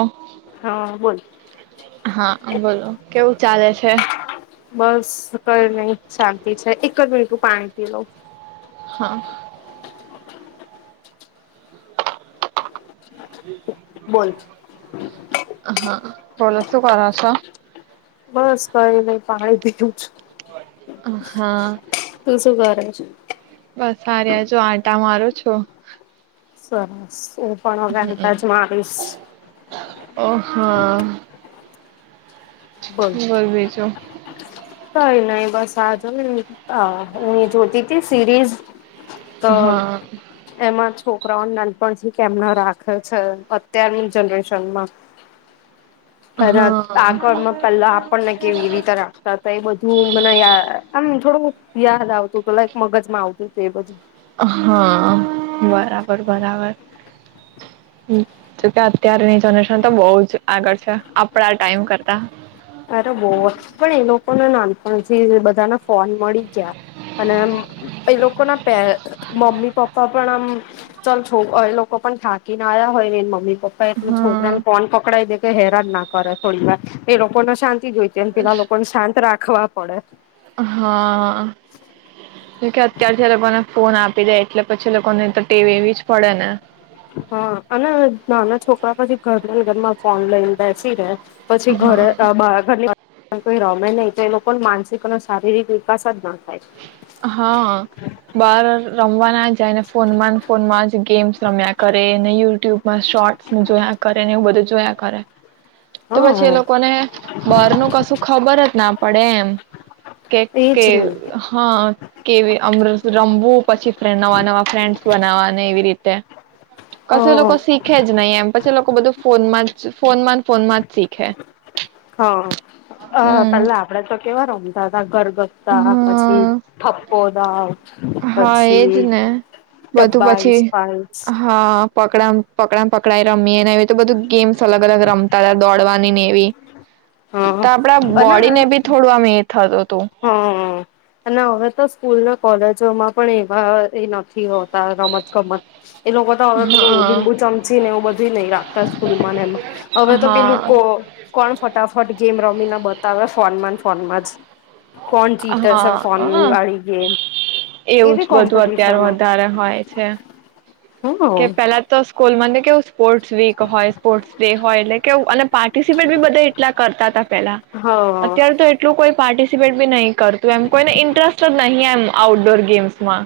ઓ હા, બોલ. હા બોલો કેવું ચાલે છે બસ કહી નહીં, શાંતિ છે. એક જ મિનિટ ઉ પાણી પી લઉ. હા. બોલ. હા બોલો શું કરો છો? બસ કંઈ નહીં, પાણી પીધું જ. હા તું શું કરે છે? બસ, આ રહ્યા જો આટા મારું છું. સરસ. હું પણ હવે આટા જ મારીશ. અહા. બોલ બીજું કંઈ નહીં બસ આ જોને આ હું એ જોતી તી સિરીઝ. તો હા એમ જ છોકરાઓને નાનપણ થી કેમ ના રાખે છે અત્યારની જનરેશનમાં. અત્યારે હા આગળમાં પેલા આપણને કેવી રીતે રાખતા તા એ બધ તું મને યા આમ થોડું યાદ આવતું તું લાઈક મગજમાં આવતું તું એ બધું. હા, બરાબર-બરાબર. જોકે અત્યારની જનરેશન તો બહું જ આગળ છે આપણા ટાઈમ કરતા. કો ને નાનપણથી જ બધાને ફોન મળી ગયા, અને અમ્મ એ લોકો ના પે મમ્મી પપ્પા પણ આમ ચાલ છો એ લોકો પણ થાકીને આયા હોય ને એના મમ્મી પપ્પા એટલે હા છોકરાને ફોન પકડાઈ દે કે હેરાન ના કરે થોડી વાર. એ લોક કો ને શાંતિ જોઈ તેમ પેલા લોકો શાંત રાખ ખવા પડે. હા. કેમ કે અત્યાર થી એ લોકોને ફોન આપી દે એટલે પછી લોકોને તો ટેવ એવી જ પડે ને. હા અને નાના છોકરા પછી ઘર ને ઘરમાં ફોન લઈને બેસી રહે. પછી ઘરે હા અહ બા ઘરના પણ કોઈ રમે નહી તો એ લોકોન માનસિક અને શારીરિક વિકાસ જ ન થાય. હા, બાર રમવા ના જાય ને ફોનમાં ને ફોનમાં જ ગેમ્સ રમ્યા ક, રે ને યુટ્યુબમાં શોર્ટ્સ ને જોયા કરે ને, એવું બધું જોયા કરે. તો પછી એ હા લોકોને બાર નું કશું ખબર જ ના પડેમ કે કે એજ નહી કેવી રમવું પછી નવા નવા ફ્રેડસ બનાવાને એવી રીતે તે કશું એ લોકો હ શીખે જ નહીિ એમ પછી એ લોકો બધું ફોનમાં જ ફોન માં ફોનમાં જ શીખે હ હમ પેલા આપડે તો કેવાર [unintelligible] ગરગથતા હા પછીઠપ્પો હા હા એજ ને બધું ડબ્બાઈ પછી સ્પાઈસ હા પકડ પકડા પકડાઈ રમીએ વે તો બધું ગેમ્સ અલગ અલગ રમતા દોડવાની ને એવી તો હા આપડા બોડી ને બી થોડું આમ એ થતું હતું હ હ અને હવે તો સ્કૂલ નો કોલેજોમાં પણ એવા એ નથ તા રમત-ગમત એ લોકો તો હવે પેલું હા લીંબુ ચમચી ને એવું બધું નહી રાખતા સ્કૂલ માંને એમાં હવે તો પેલું હા કો કોણ ફટાફટ ગેમ રમીને બતાવે ફોન માં ફોનમાં જ કોણ જીતે હા છે ફોનની વાળી ગેમ હ એવું એવી જ બધું અત્યારે કોમ્પિટિશનો વધારે હોય છે. કે હ પેલા તો સ્કૂલ માં કેવુ સ્પોર્ટસ વીક હોય સ્પોર્ટસ ડે હોય એટલે કેવુ અને પાર્ટિસિપેટ બી બધા એટલા કરતા હતા પેલા હા અત્યારે તો એટલું કોઈ પાર્ટિસિપેટ બી નહી કરતું એમ કોઈને ઇન્ટરેસ્ટ જ નહીં એમ આઉટડોર ગેમ્સમાં.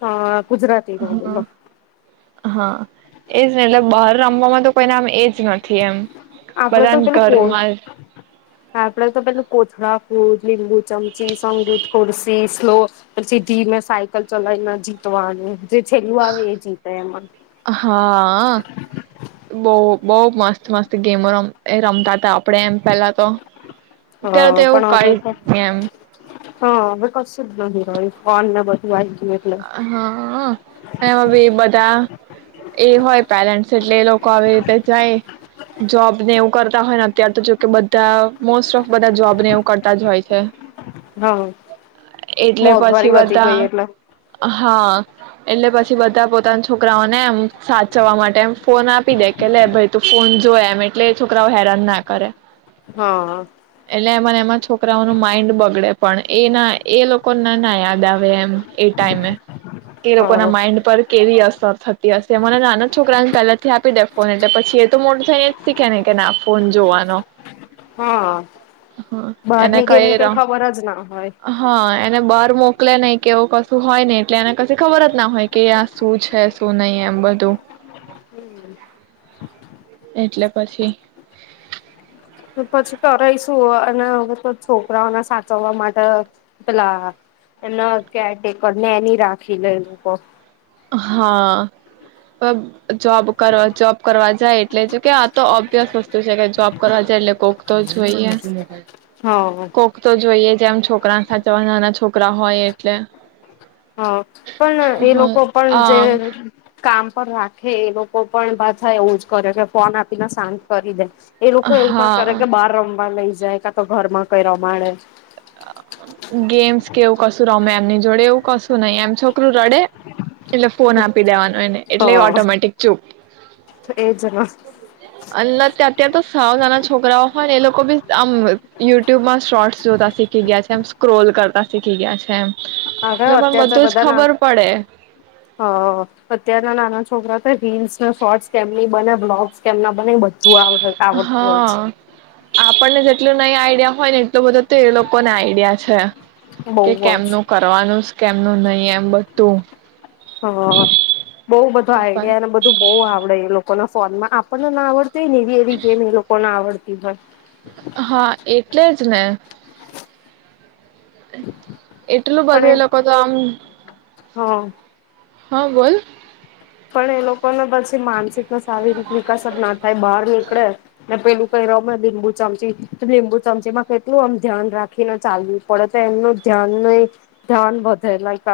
હા ગુજરાતી હા નંધલો. હા એજ ને એટલે બહાર રમવામાં તો કોઈને આમ એજ નથી એમ. આપડે તો બધાને પેલું કો ઘરમાં જ આપડે તો પેલું કોથળા કુદ લીંબુ ચમચી, સંગીત કુર્સી, સ્લો પછી સીધી મેં સાયકલ ચલાવીને જીતવાનું. જે છેલ્લું આવે એ જીતા એમાં. બહ બહુ મસ્ત મસ્ત ગેમો ર એ રમતા આપણેે એમ પેલા તો, અત્યારે તો હા એવું પણ હવે તો કઇ એમ હા હવે કશું જ નથી રહય્યું ફોન મ બધુંય આયુ. હા એમાં બી બધા એ હોય પેરેન્ટ્સ એટલે એ લોકો આવી રીતે જાય જોબને એવું કરતા હોય ને અત્ય્યારે તો જોકે બધા મોસ્ટ ઓફ બધા જોબ ને એવું કરતા જ હોય છે. હમ એટલે પછી મોંઘવારી વધી બધા ગઈ એટલે. હા એટલે પછી બધા પોતા છોકરાઓને એમ સાચવવા માટે એમ ફોન આપી દે કે લે ભાઈ તું ફોન જોય એમ એટલે છોકરાઓ હેરાન ના કરે. હા એટલે એમાંને એમાં છોકરાઓ ન માઈન્ડ બગડે પણ એના એ લોકો ના ના યાદ આવે એમ એ ટમે એ લોકો ના હા માઇન્ડ પર કેવી અસ ર થતી હશે મને નાના છોકરાને પહેલાથી આપી દે ફોન એટલે પછી એ તો મોટું થઈને જ શીખે ને કે ના ફોન જોવાનો. હા હ એને બહારની ગેમને ર કઈ ખબર જ ના હોય. મોક્યા નઇ કેવું પ શું હોય ને એટલે એને કછી ખબર જ ના હોય કે આ શું છે શું નહીિ એમ બધું એટલે પછી તો પછી કરઈશું અને હ છોકરાઓને સાચવવા માટે પેલા એના કેરટેકર ને એની રાખી લે લોકો હા. જોબ કરવા જોબ કરવા જ એટલે કે આ તો ઓબ્લિયસ વસ્તુ છે કે જોબ કરવા જાય એટલે કોક તો જોઈએ. હા. કોક તો જોઈએ જ જેમ છોકરા સાચવા નાના છોકરા હોય એટલે હ પણ એ લોકો પણ જે અ કામ પણ રાખે એ લોકો પણ ભ થાય એવું જ કરે કે ફોન આપીને સાજ કરી દે એ લોકો એવું ના કરે હા કે બહાર રમવા લઈ જ જાય કા તો ઘર માં કઈ રમાડે ગેમ્સ કેવું કશું રમે એમની જોડે એવું કશું નહી એમ છોકરું રડે એટલે ફોન આપી દેવાનો એને એટલે હા ઓટોમેટિક ચૂપ એજ ને અ ત્યા ત્યાં તો સાવ નાના છોકરાઓ હોય ને એ લોકો બી આમ યુટ્યુબમાં શોર્ટ્સ જોતા શીખી ગયા છે. તેમ સ્ક્રોલ કરતા શીખી ગયા છે એમ હા લોકોને અત્યાર તો બધું જ બધા ના ખબર પડે હ અત્યારના નાનો છોકરા રીલ્સ શોર્ટ કેમની બને બ્લોગસ કેમના બને બધું આવડ આવડતું હોય છે. હા આપણને જે એટલું નઈ આઈડિયા હોય ને એટલું બધું તો એ લોકો ને આઈડિયા છે કે બહુ જ કેમનું કરવાનું કેમનું નહીિ એમ બધું હ બહ બધું તો પણ આઈડિયા ને બધું બહ આવડે એ લોકો ફોનમાં આપણને ના આવડ એવી એવી ગેમ એ લોકોને આવડ એ ભાઈ હા એટલે જ ને એટલું બધું એ લોકો તો આમ હા હા બોલ પણ એ લોકોને પછી માનસિક શારીરિક વિકાસ ના થાય બહાર નીકળે ને પેલું કઈ રમે લીંબુ ચમચી લીંબુ ચમચી માં કેટલું આમ ધ્યાન રાખીને ચાલવું પડે તો એમનું ધ્યાન ન ધ્યાન વધે લાઈક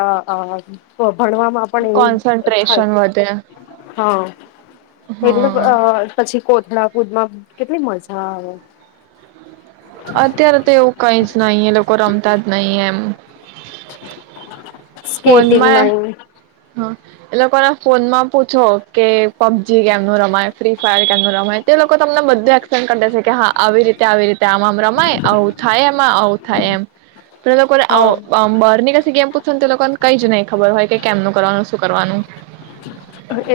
ભણવામાં પણ એવું કોન્સન્ટ્રેશન થાય વધે હા એટલે હા અ પછી કો કલાપુદ માં કેટલી મજા હ [unintelligible] અત્યારે તો એવું કઈ જ નહીિ એ લોકો રમતા જ નહીિ એમ [inaudible] સ્કેેટિંગ નઈ હ એ લોકોના ફોન માં પૂછો કે પબજી કેમનું રમાય ફ્રી ફાયર કેમનું રમાય તે લોકો તમને બધું એક્સપલેન કરી દે છે કે હા આવી રીતે આવી રીત ત્યા આમ આમ રમાય આવું થાય માં આવું થાય એમ. તો લોકોને આ હા. ઓ બ બરની જેસી ગેમ પૂછસો ને તે લોકોને કઈ જ નહી ખબર હોય કે કેમનું કરવાનું શું કરવાનું.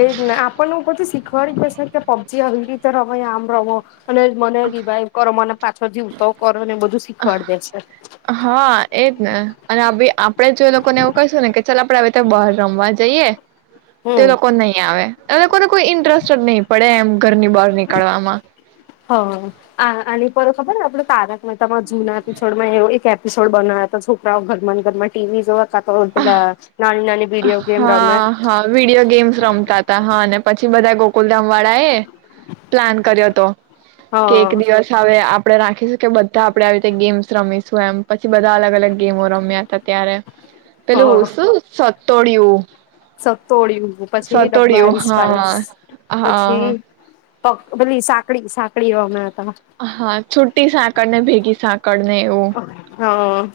એ જ ના આપણ ને ઉપર થી શીખ પડી જશે કે પબજી આવી રીતે રમાય આમ રમો. અને મને રિવાઈ કરો મને પાછો જીવ તો કરો ને બધું શીખવાડ દેશે. હા એજ ને અને આપડે જો ઈ લોકોને એવું કહીશું ને કે ચાલ આપડે હવે ત્યાં બહાર રમવા જઈએ તે હમ લોકો નહી આવે. એ લોકોને કોઈ ઇન્ટરેસ્ટ જ નહી પડે એમ ઘરની બહાર નીકળવામાં હ આ આની પર ખબર આપડે તારક મહેતામાં જૂના એપિસોડમાં એવ એક એપિસોડ બનાવ્યા હતા છોકરાઓ ઘરમાં ઘરમાં ટીવી જોવા [unintelligible] પીલા નાની નાની અહ વિડીયો ગેમ રમે હા હા વિડીયો ગેમ્સ રમતા હતા હ અને પછી બધા ગોકુલધામ વાળા એ પ્લાન કર કર્યો હતો. કે એક હા દિવસ આવે આપ આપણે રાખીશું કે બધા આપણે આવી રીતે ગેમ્સ રમીશું એમ પછ છી બધા અલગ અલગ ગેમો રમ્યા હતા ત્યારે પેલું શું સો તોડ્યું. સતોળિયું પછી ડબ્બાઇસ હા પાઇસ પછી હા પક પેલી સાંકડી સાંકડી રમે. હા છુટી સાંકડ ને ભેગી સાંકળ ને એવું હા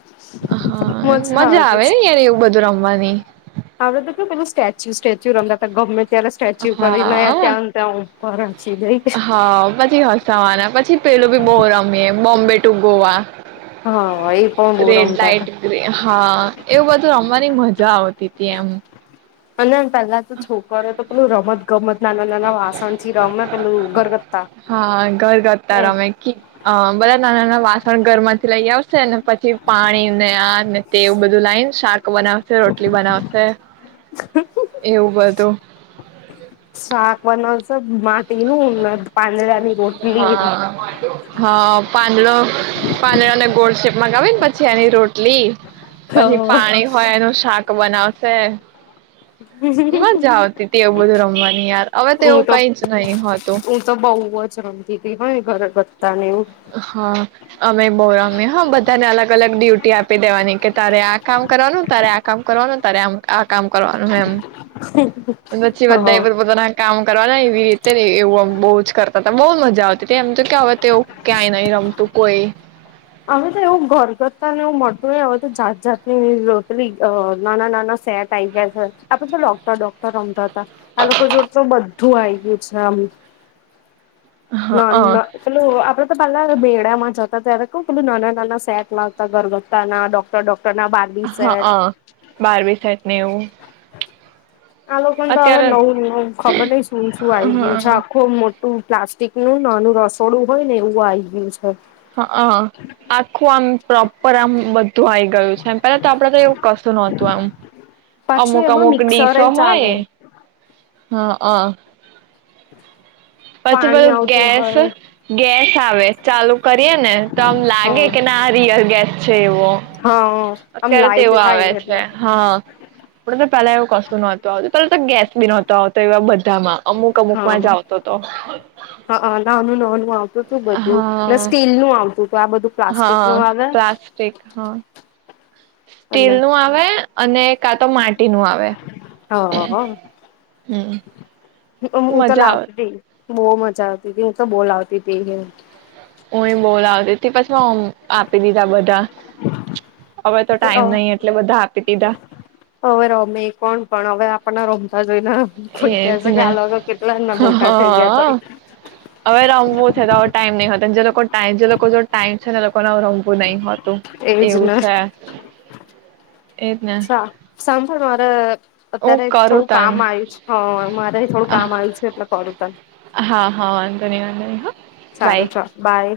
હ અ હા મજા આવે ને યાર એવું બધું રમવાની. [inaudible] હવે તો કે પેલું સ્ટેચ્યુ સ્ટેચ્યુ રમતા તા ગમે ત્યારે સ્ટેચ્યુ ઉપર રહીને. [unintelligible] હા પર. હા પછી હસાવાના પછી પેલું ભી બઉ રમીએ એ બોમ્બે ટુ ગોવા. હા એ પણ બહુ રેડ રમતા લાઇટ હતા. ગ્રીન હ અ એવું બધું રમવાની મજ જા આવ તી તી એમ. અને પેલા તો છોકરી ઓ તો તો રમત ગમત નાના નાના વાસણ થી રમે પેલું ગરગત્તા હા ઘર ઘતા એ રમે બધા નાના નાના વાસણ ઘર માંથી લઈ આવશે. સેલમ. પછી પાણી ને આ. તે એવું બધું લાઈને શાક બનાવશે રોટલી બનાવશે. એવું બધું. હ. શાક બનાવશે. તેનું પાંદડા ની રોટલી. હા હા પાંદડો પાંદડાો ને ગોળ શેપ મગાવી ને પછી એની રોટલી. હ પછી પાણી હોય એનું શાક બનાવ. હ. મજા આવતી હતી એવું બધું રમવાની યાર હવે તો એવું કઈ જ નહી હોત હું તો બહુ જ રમતી તી પણ ઘરે હા અમે બો અમે હા બધાને અલગ અલગ ડ્યુટી આપી દેવાની કે તારે આ કામ કરવાનું તારે આ કામ કરવાનું તારે આમ આ કામ કરવાનું એમ. હ. પછી બધા પોતાના કામ કરવાના એવી રીતે એવુંમ બહુ. કરતા હતા બહુ મજા આવતી હતી એમ તો કે હવે તે ક્યાંય નહી રમતું કોઈ. અવે તો એવું ઘરગથતા ને એવું મળતું ન હવે તો જાત જાતની રતલી નાના નાના સેટ આઈ ગયા છે આપડે તો ડોક્ટર ડોક્ટર રમતા હતા આ લોકો જોડ તો બધું આ ગયું છેમ. ના ન હા ચાલ આપડે તો પલા બેડામાં જ. [unintelligible] [unintelligible] કું ના ના સેટ લતા ગરગતા ના ડૉક્ટર ડ બાર્બી હા હ બારમી સાઈટ ને એવું. આ લોકો તો હવે અત્યારે નવું ખબર નહ શું શું આવી ગયું છે આખું. પ્લાસ્ટિક નું નાનું રસોડું હોય ને એવું આઇ ગયું છે. હ આખું આમ. પ્રોપર આમ બધું. મ પેલા તો આપડે તો એવું કશું નહતું આમ પાછું અમુક એમાં અમુક મિક્સર ડીસો ચાલે હોય. હા અ. પછી પેલ પાણી આવતું ગેસ હોય ગેસ આવે ચાલુ કરીએ ને તો આમ લાગે હા કે ના આ રિયલ ગેસ છે એવો હા આમ અત્યારે લાઈટ તેવું આવે થાય છે એટલે હા આપ. પેલા એવું કશું નહતું આવતું પેલા તો ગેસ બી નહતો આવતો એવા બધામાં. અમુક અમુકમાં હા જા આવ તો. ું લો આપું તું બધું ને સ્ટીલ નું આવતુંું હા પ્લાસ્ટસ્ટિક હા સ્ટીલ એટલે નું આવે અને કા તો માટી નું આ વે હા હમ હું તો મજા આવે લાવતી બહુ મજા આવતી હતીી હું તો બોલ આવતી હતીી હ હું એ બોલ લાવતી તી પછી એ માં આપી દીધા બધા હવે તો ટાઈમ નઈિ એટલે બધા આપી દીધા આપણા રોમતા એજ ને ના હ મોટા થઈ ગયા તો હવે રમવું છે તો ટાઈમ નહ હતો પણ જે લોકો ટાઈમ જે લોકો જો ટાઈમ છે એ લોકોને રમવું નહીં હોત એજ ને એજ ને સાંભળ મારે હું અત્યારે કરું થોડું કામ તને આવ્યું છે હ મારેથી થોડું કામ આવ્યું છે એટલે કરું ત હા હા વાંધો નહી વાંધ ન હો બાય સારું ચાલ બાય